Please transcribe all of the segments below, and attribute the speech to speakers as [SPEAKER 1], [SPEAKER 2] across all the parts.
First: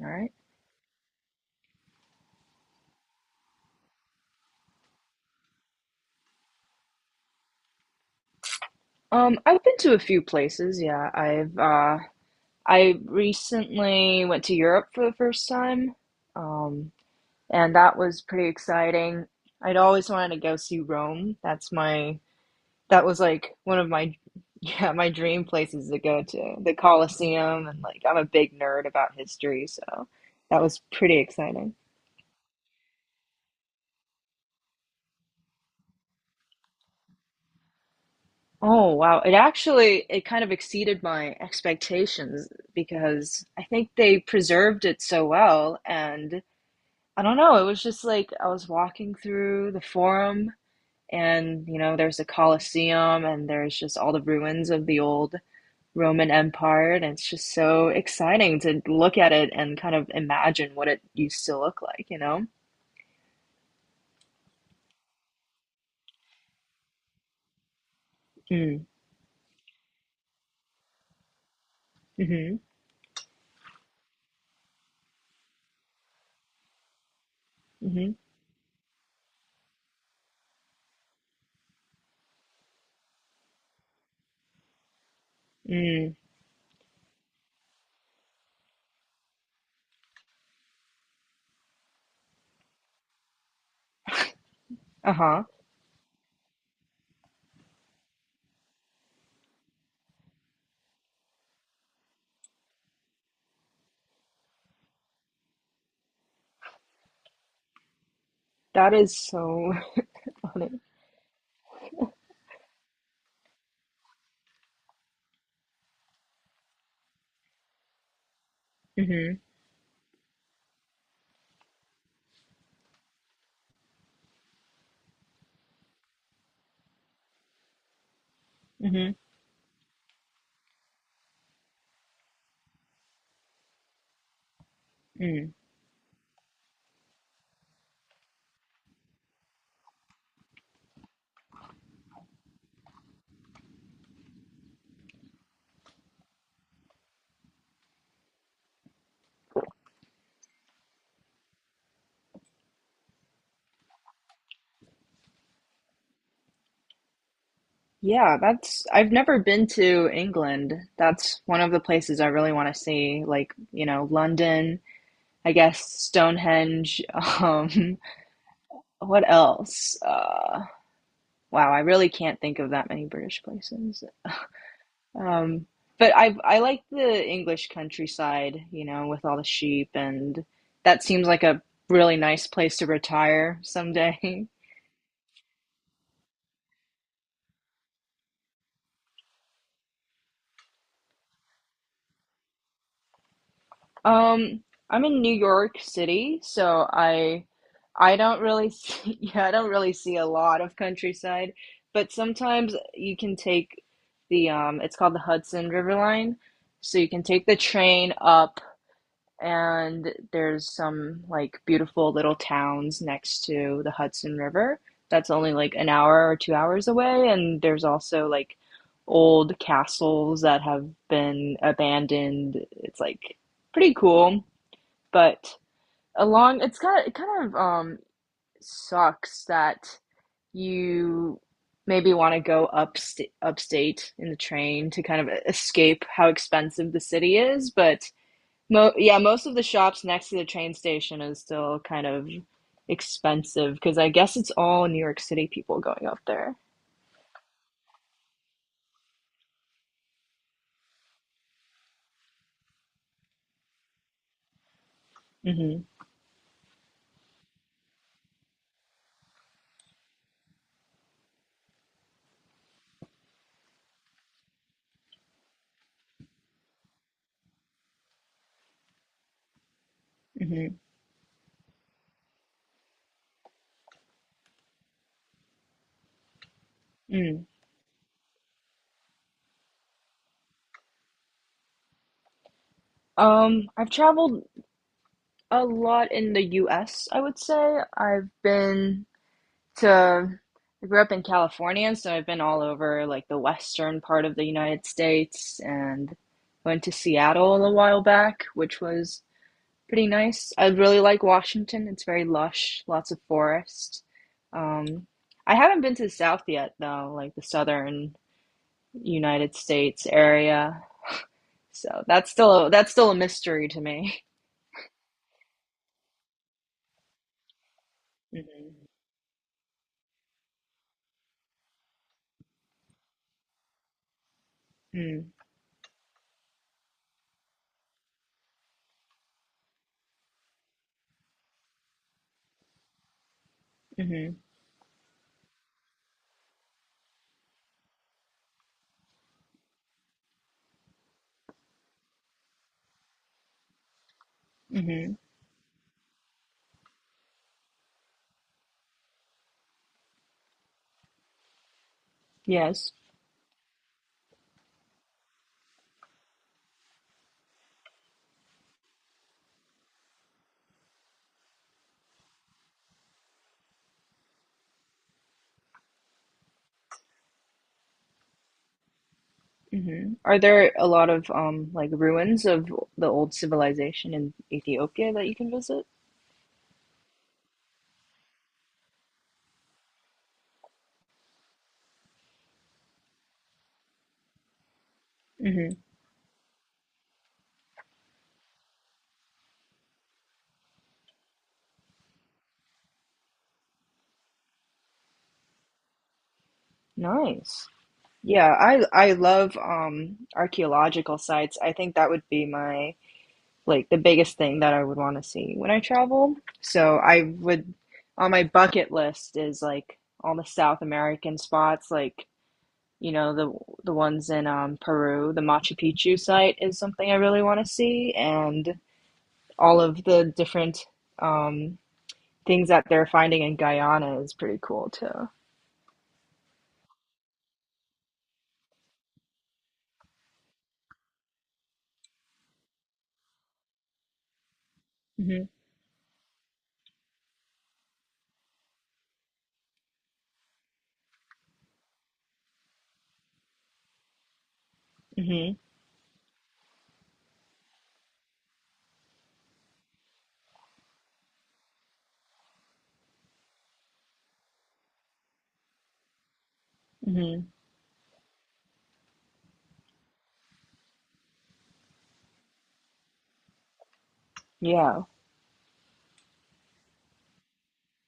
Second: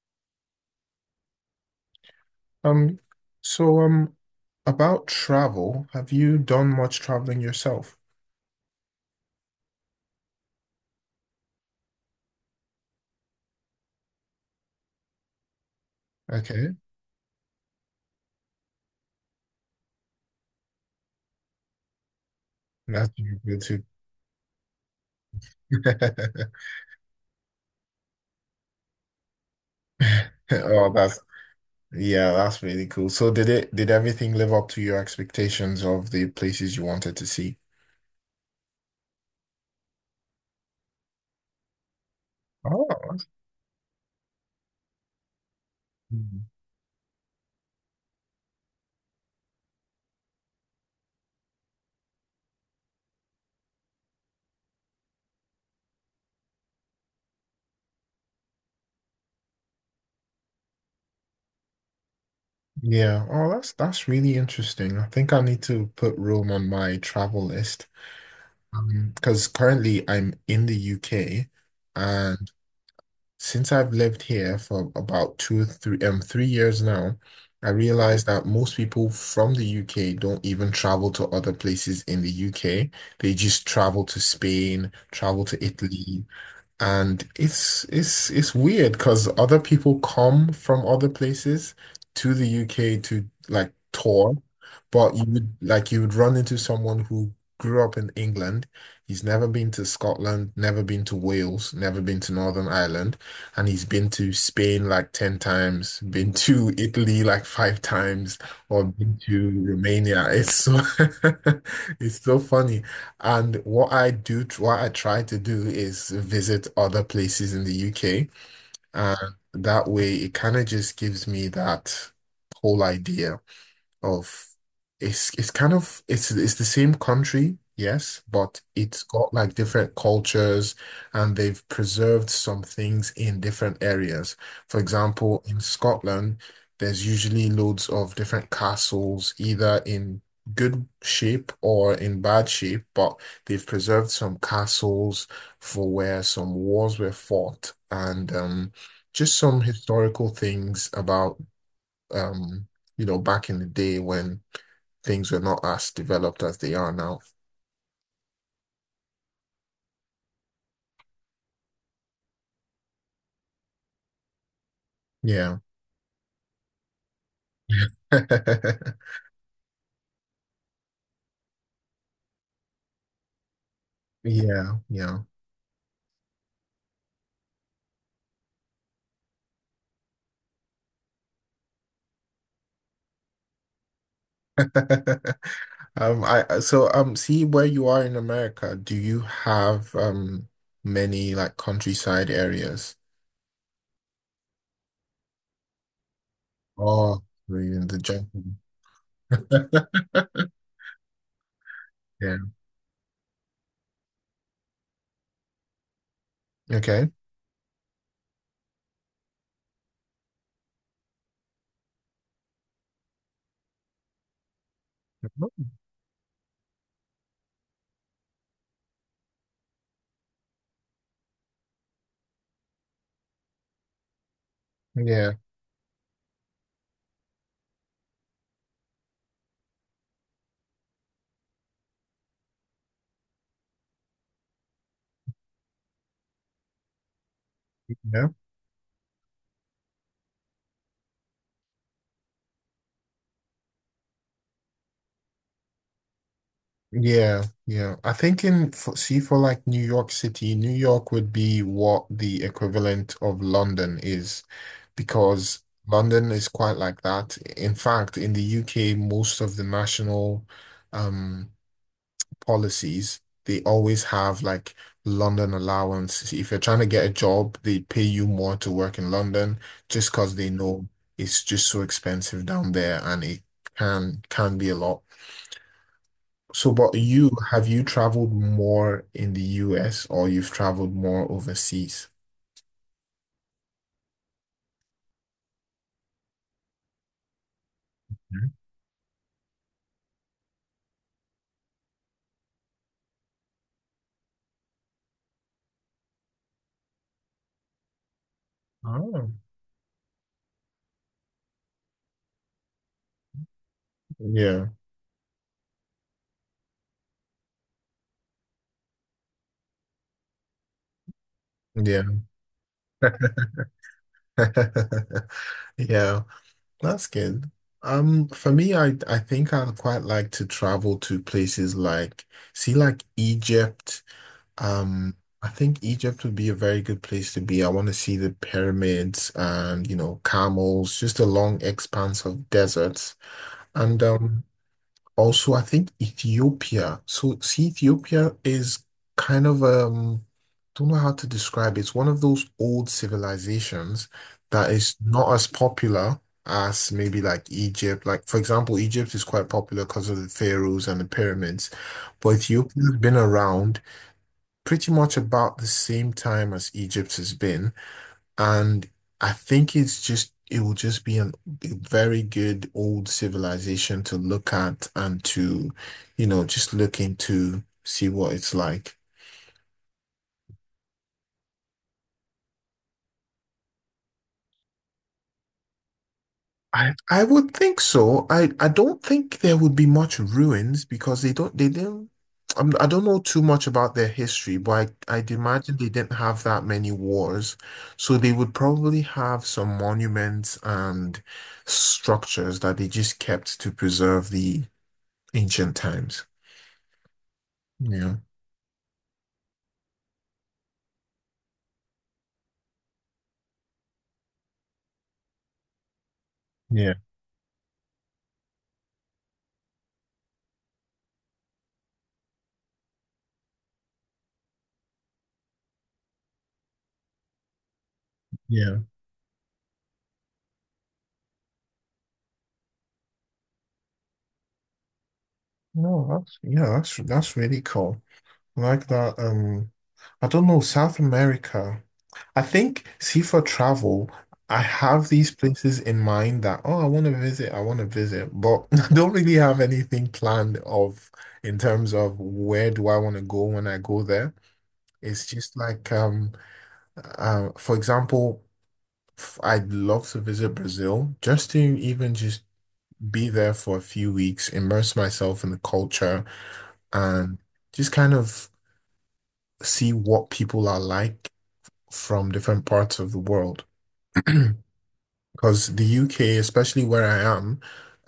[SPEAKER 1] All right.
[SPEAKER 2] Um, so um, about travel, have you done much traveling yourself?
[SPEAKER 1] I've been to a few places. Yeah, I recently went to Europe for the first time,
[SPEAKER 2] Okay,
[SPEAKER 1] um, and that was pretty exciting. I'd always wanted to go see Rome. That
[SPEAKER 2] that's
[SPEAKER 1] was
[SPEAKER 2] really
[SPEAKER 1] like
[SPEAKER 2] good
[SPEAKER 1] one
[SPEAKER 2] too.
[SPEAKER 1] of my yeah my dream places to go to the Colosseum, and like I'm a big nerd about history, so that was
[SPEAKER 2] Oh,
[SPEAKER 1] pretty
[SPEAKER 2] that's
[SPEAKER 1] exciting.
[SPEAKER 2] Yeah, that's really cool. So did everything live up to your expectations of the places you wanted to see?
[SPEAKER 1] Oh wow. It kind of exceeded my expectations
[SPEAKER 2] Oh, that's-
[SPEAKER 1] because I think they preserved it so well, and
[SPEAKER 2] Mm.
[SPEAKER 1] I don't know, it was just like I was walking through the forum, and there's the Colosseum and there's just all the ruins of the old Roman Empire, and it's just so exciting to look at it and kind of imagine what it used to look like, you know?
[SPEAKER 2] Yeah. Oh, that's really interesting. I think I need to put Rome on my travel list.
[SPEAKER 1] Mm.
[SPEAKER 2] Because currently I'm in the UK
[SPEAKER 1] Mm-hmm.
[SPEAKER 2] since I've lived here for about 3 years now, I
[SPEAKER 1] Mm-hmm.
[SPEAKER 2] realized that most people from the UK don't even travel to other places in the UK. They just travel to Spain, travel to, mhm,
[SPEAKER 1] Mm.
[SPEAKER 2] Italy, and it's weird because other people come from other places to the UK to like tour, but you
[SPEAKER 1] Uh-huh.
[SPEAKER 2] would like you would run into someone who grew up in England. He's never been to Scotland, never been to Wales, never been to Northern Ireland, and he's been to Spain like 10 times, been to Italy like 5 times, or
[SPEAKER 1] That
[SPEAKER 2] been
[SPEAKER 1] is
[SPEAKER 2] to
[SPEAKER 1] so
[SPEAKER 2] Romania. It's so
[SPEAKER 1] funny.
[SPEAKER 2] it's so funny. And what I try to do is visit other places in the UK. And
[SPEAKER 1] Mm-hmm.
[SPEAKER 2] that way, it kind of just gives me that whole idea of it's kind of it's the same country, yes, but it's
[SPEAKER 1] Mm-hmm.
[SPEAKER 2] got like different cultures, and they've preserved some things in different areas. For example, in Scotland, there's usually loads of different castles, either in good shape or in bad shape, but they've preserved some castles for where some wars were fought, and just some historical things about um, back in the day when things were not as developed as they are now.
[SPEAKER 1] Yeah, that's I've never been to England. That's one of the places I really want to see, like, London. I
[SPEAKER 2] Yeah.
[SPEAKER 1] guess Stonehenge, um what else? Wow, I really can't think of that many British places.
[SPEAKER 2] Yeah, yeah.
[SPEAKER 1] Um but I like the English countryside, you know, with all the sheep, and that seems like a really nice place to retire someday.
[SPEAKER 2] See where you are in America. Do you have many like countryside areas?
[SPEAKER 1] Um, I'm in New York City, so
[SPEAKER 2] Oh,
[SPEAKER 1] I
[SPEAKER 2] you're in the
[SPEAKER 1] I
[SPEAKER 2] jungle.
[SPEAKER 1] don't really see, yeah, I don't really see a lot of countryside, but
[SPEAKER 2] Yeah.
[SPEAKER 1] sometimes you can take the it's called the Hudson River Line, so you
[SPEAKER 2] Okay.
[SPEAKER 1] can take the train up, and there's some like beautiful little towns next to the Hudson River. That's only like an hour or 2 hours away, and there's also like old castles that have been abandoned. It's like pretty cool,
[SPEAKER 2] Yeah.
[SPEAKER 1] but along it's kind of sucks that you maybe want to go upstate in the train to kind of escape how expensive the city is, but
[SPEAKER 2] Yeah.
[SPEAKER 1] mo yeah, most of the shops next to the train station is still kind of expensive because I guess it's all New York City people going up there.
[SPEAKER 2] Yeah, yeah. I think see for like New York City, New York would be what the equivalent of London is, because
[SPEAKER 1] Hmm.
[SPEAKER 2] London is quite like that. In fact, in the UK, most of the national um policies, they always have like London allowance. If you're trying to get a job, they pay you more to work in London just because they
[SPEAKER 1] Hmm.
[SPEAKER 2] know it's just so expensive down there, and it can be a lot. So, but
[SPEAKER 1] Mm.
[SPEAKER 2] you traveled more in the US or you've traveled more overseas?
[SPEAKER 1] I've traveled a lot in the US. I would say I've
[SPEAKER 2] Mhm.
[SPEAKER 1] been to I grew up in California, so I've been all over like the western part of the United States, and went to Seattle a while back, which was
[SPEAKER 2] Oh.
[SPEAKER 1] pretty nice. I really like Washington. It's very lush, lots of forest.
[SPEAKER 2] Yeah,
[SPEAKER 1] Um, I haven't been to the South yet though, like the southern United States area.
[SPEAKER 2] yeah,
[SPEAKER 1] So that's still a mystery to me.
[SPEAKER 2] yeah. That's good. For me, I think I'd quite like to travel to places like Egypt. Um,
[SPEAKER 1] Hmm.
[SPEAKER 2] I think Egypt would be a very good place to be. I want to see the pyramids and, you know, camels, just a long expanse of deserts. And
[SPEAKER 1] Hmm.
[SPEAKER 2] I think Ethiopia. So, see, Ethiopia is kind of, don't know how to describe it. It's one of those old civilizations that is
[SPEAKER 1] Hmm.
[SPEAKER 2] not as popular as maybe like Egypt. Like, for example, Egypt is quite popular because of the pharaohs and the pyramids, but
[SPEAKER 1] Yes.
[SPEAKER 2] Ethiopia's been around pretty much about the same time as Egypt has been. And I think it will just be a very good old civilization to look at and to, you know, just look into, see what it's like.
[SPEAKER 1] Hmm. Are there a lot of like ruins of the old civilization in Ethiopia that you can visit?
[SPEAKER 2] I would think so. I don't think there would be much ruins because they don't, they didn't, I'm, I don't know too much about their history, but I'd imagine
[SPEAKER 1] Hmm.
[SPEAKER 2] they didn't have that many wars. So they would probably have some monuments and structures that they just kept to preserve the ancient times.
[SPEAKER 1] Nice.
[SPEAKER 2] Yeah,
[SPEAKER 1] Yeah, I love archaeological sites. I think that would be my like the biggest thing that I would want to see when I travel.
[SPEAKER 2] yeah,
[SPEAKER 1] So I would on my bucket list is like all the South American spots, like you know the the ones in Peru. The Machu Picchu site is something I really want to see,
[SPEAKER 2] yeah.
[SPEAKER 1] and all of the different um, things that they're finding in Guyana is pretty cool too.
[SPEAKER 2] No, that's yeah, that's really cool. I like that. I don't know, South America. I think, see, for travel, I have these
[SPEAKER 1] Hmm.
[SPEAKER 2] places in mind that, oh, I want to visit, but I don't really have anything planned of in terms of where do I want to go when I go there. It's
[SPEAKER 1] Hmm.
[SPEAKER 2] just like, for example, I'd love to visit Brazil just to even just be there for a few weeks, immerse myself in the culture, and
[SPEAKER 1] Hmm.
[SPEAKER 2] just kind of see what people are like from different parts of the world.
[SPEAKER 1] Yeah.
[SPEAKER 2] Because the UK, especially where I am,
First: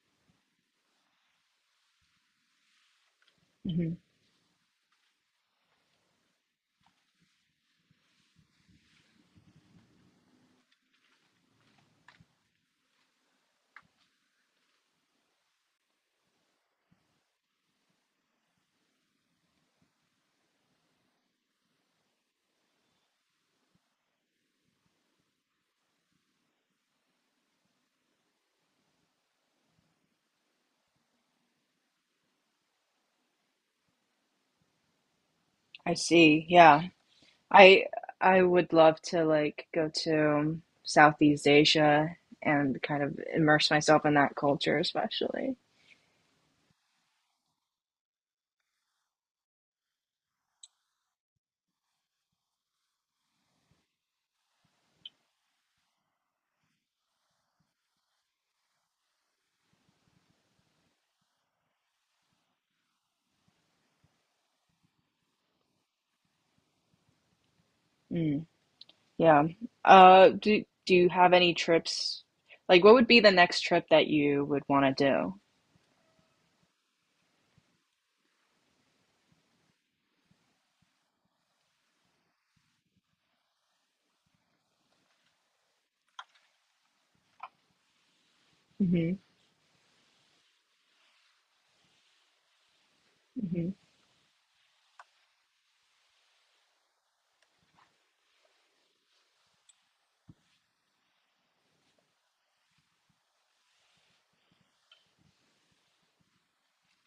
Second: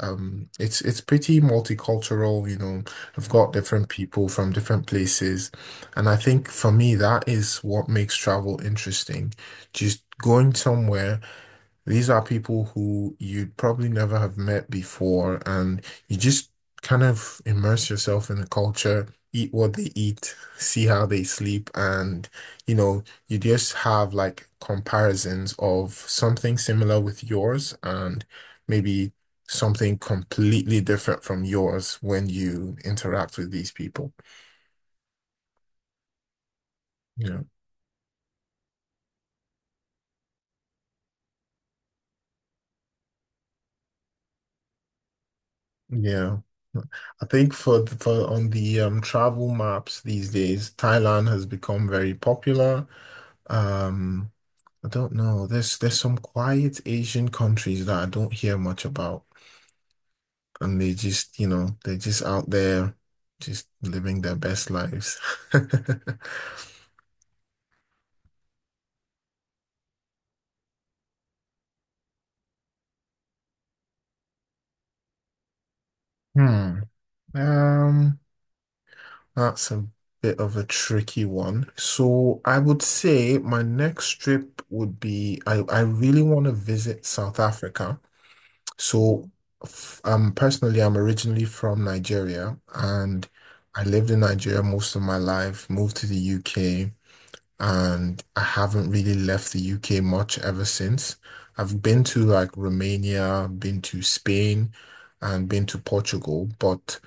[SPEAKER 2] it's pretty multicultural, you know. I've got different
[SPEAKER 1] Hmm.
[SPEAKER 2] people from different places, and I think for me that is what makes travel interesting. Just going somewhere. These are people who you'd probably never have met before, and you just kind of immerse yourself in the culture, eat what they eat, see how they sleep, and, you know, you just have like comparisons of something similar with yours and maybe something completely different from yours when you interact with these people.
[SPEAKER 1] I see. Yeah.
[SPEAKER 2] Yeah.
[SPEAKER 1] I I would love to like go to Southeast Asia and kind of immerse myself in that culture, especially.
[SPEAKER 2] Yeah. I think for on the travel maps these days, Thailand has become very popular. Um, I don't know. There's some quiet Asian countries that I don't hear much about, and they just, you know, they're just out there, just living their best lives.
[SPEAKER 1] Mm. Yeah. Do you have any trips? Like, what would be the next trip that you would want to do?
[SPEAKER 2] Hmm. Um, that's a bit of a tricky one. So I would say my next trip would be, I really want to visit South Africa.
[SPEAKER 1] Hmm.
[SPEAKER 2] So, personally, I'm originally from Nigeria, and
[SPEAKER 1] Hmm.
[SPEAKER 2] I lived in Nigeria most of my life, moved to the UK, and I haven't really left the UK much ever since. I've been to like Romania, been to Spain, and been to Portugal, but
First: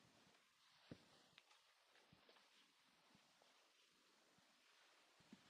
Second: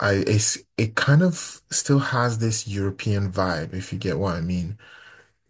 [SPEAKER 2] it kind of still has this European vibe, if you get what I mean.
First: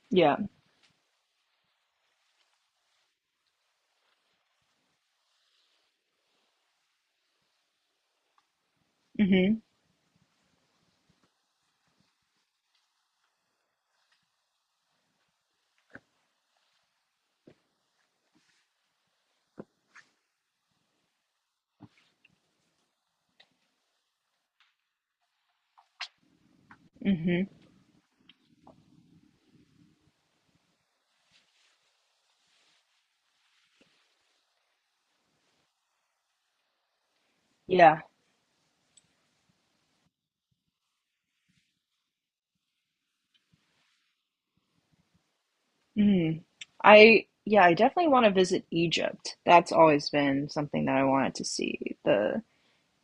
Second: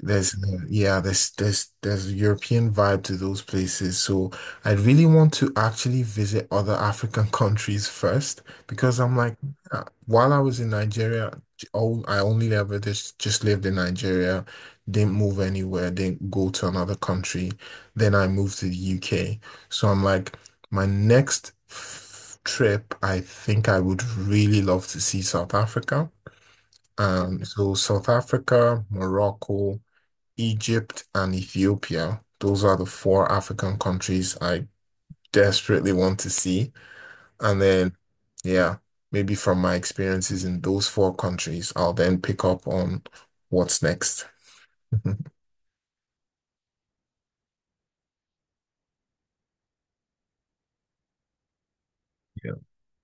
[SPEAKER 2] There's,
[SPEAKER 1] Yeah.
[SPEAKER 2] yeah, there's a European vibe to those places. So I really want to actually visit other African countries first, because I'm like,
[SPEAKER 1] Hmm.
[SPEAKER 2] while I was in Nigeria, all I only ever just lived in Nigeria, didn't move anywhere, didn't go to another country. Then I moved to the UK. So I'm like, my next trip, I think I would really love to see South Africa.
[SPEAKER 1] Hmm.
[SPEAKER 2] So South Africa, Morocco, Egypt and Ethiopia. Those are the four African countries I desperately want to see. And then,
[SPEAKER 1] Yeah.
[SPEAKER 2] yeah, maybe from my experiences in those four countries, I'll then pick up on what's next.
[SPEAKER 1] Mm. I yeah, I definitely want to visit Egypt. That's always been something that I wanted to see. The
[SPEAKER 2] Yeah.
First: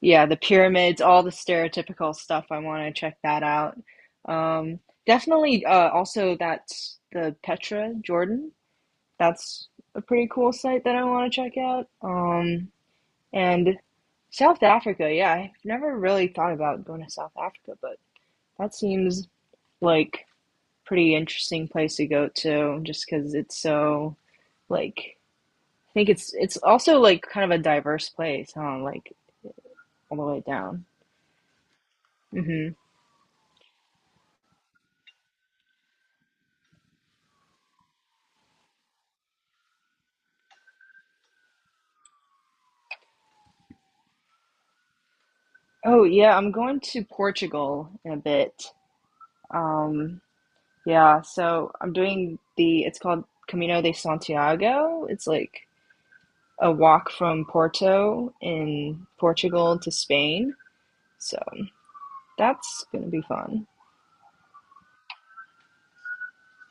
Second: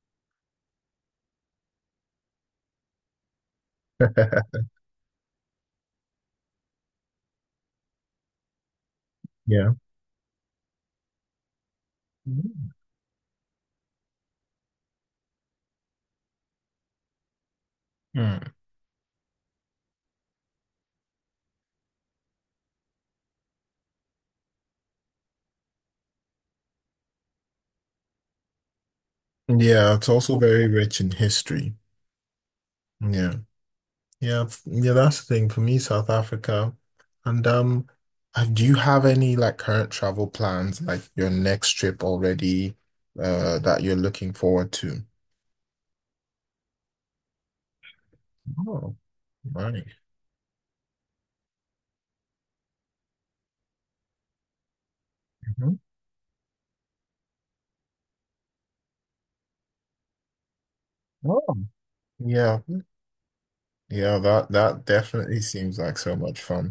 [SPEAKER 1] yeah, the pyramids, all the stereotypical stuff. I want to check that out. Um, definitely also that's the Petra, Jordan. That's
[SPEAKER 2] Yeah.
[SPEAKER 1] a pretty cool site that I want to check out. And South Africa, yeah, I've never really thought about going to South Africa, but
[SPEAKER 2] Mm.
[SPEAKER 1] that seems like pretty interesting place to go to just because it's so like, I think it's also like kind of a diverse place, huh? Like
[SPEAKER 2] Yeah, it's
[SPEAKER 1] all the
[SPEAKER 2] also
[SPEAKER 1] way
[SPEAKER 2] very
[SPEAKER 1] down.
[SPEAKER 2] rich in history.
[SPEAKER 1] Hmm.
[SPEAKER 2] Yeah. Yeah, that's the thing for me, South Africa. And do you have any like current travel plans, like your next trip already, that you're looking forward to?
[SPEAKER 1] Oh yeah, I'm going to Portugal in a bit.
[SPEAKER 2] Oh, right.
[SPEAKER 1] Um, yeah, so I'm doing the it's called Camino de Santiago. It's like
[SPEAKER 2] Mhm.
[SPEAKER 1] a walk from Porto in Portugal to Spain. So
[SPEAKER 2] Oh. Yeah,
[SPEAKER 1] that's gonna be fun.
[SPEAKER 2] yeah, that definitely seems like so much fun.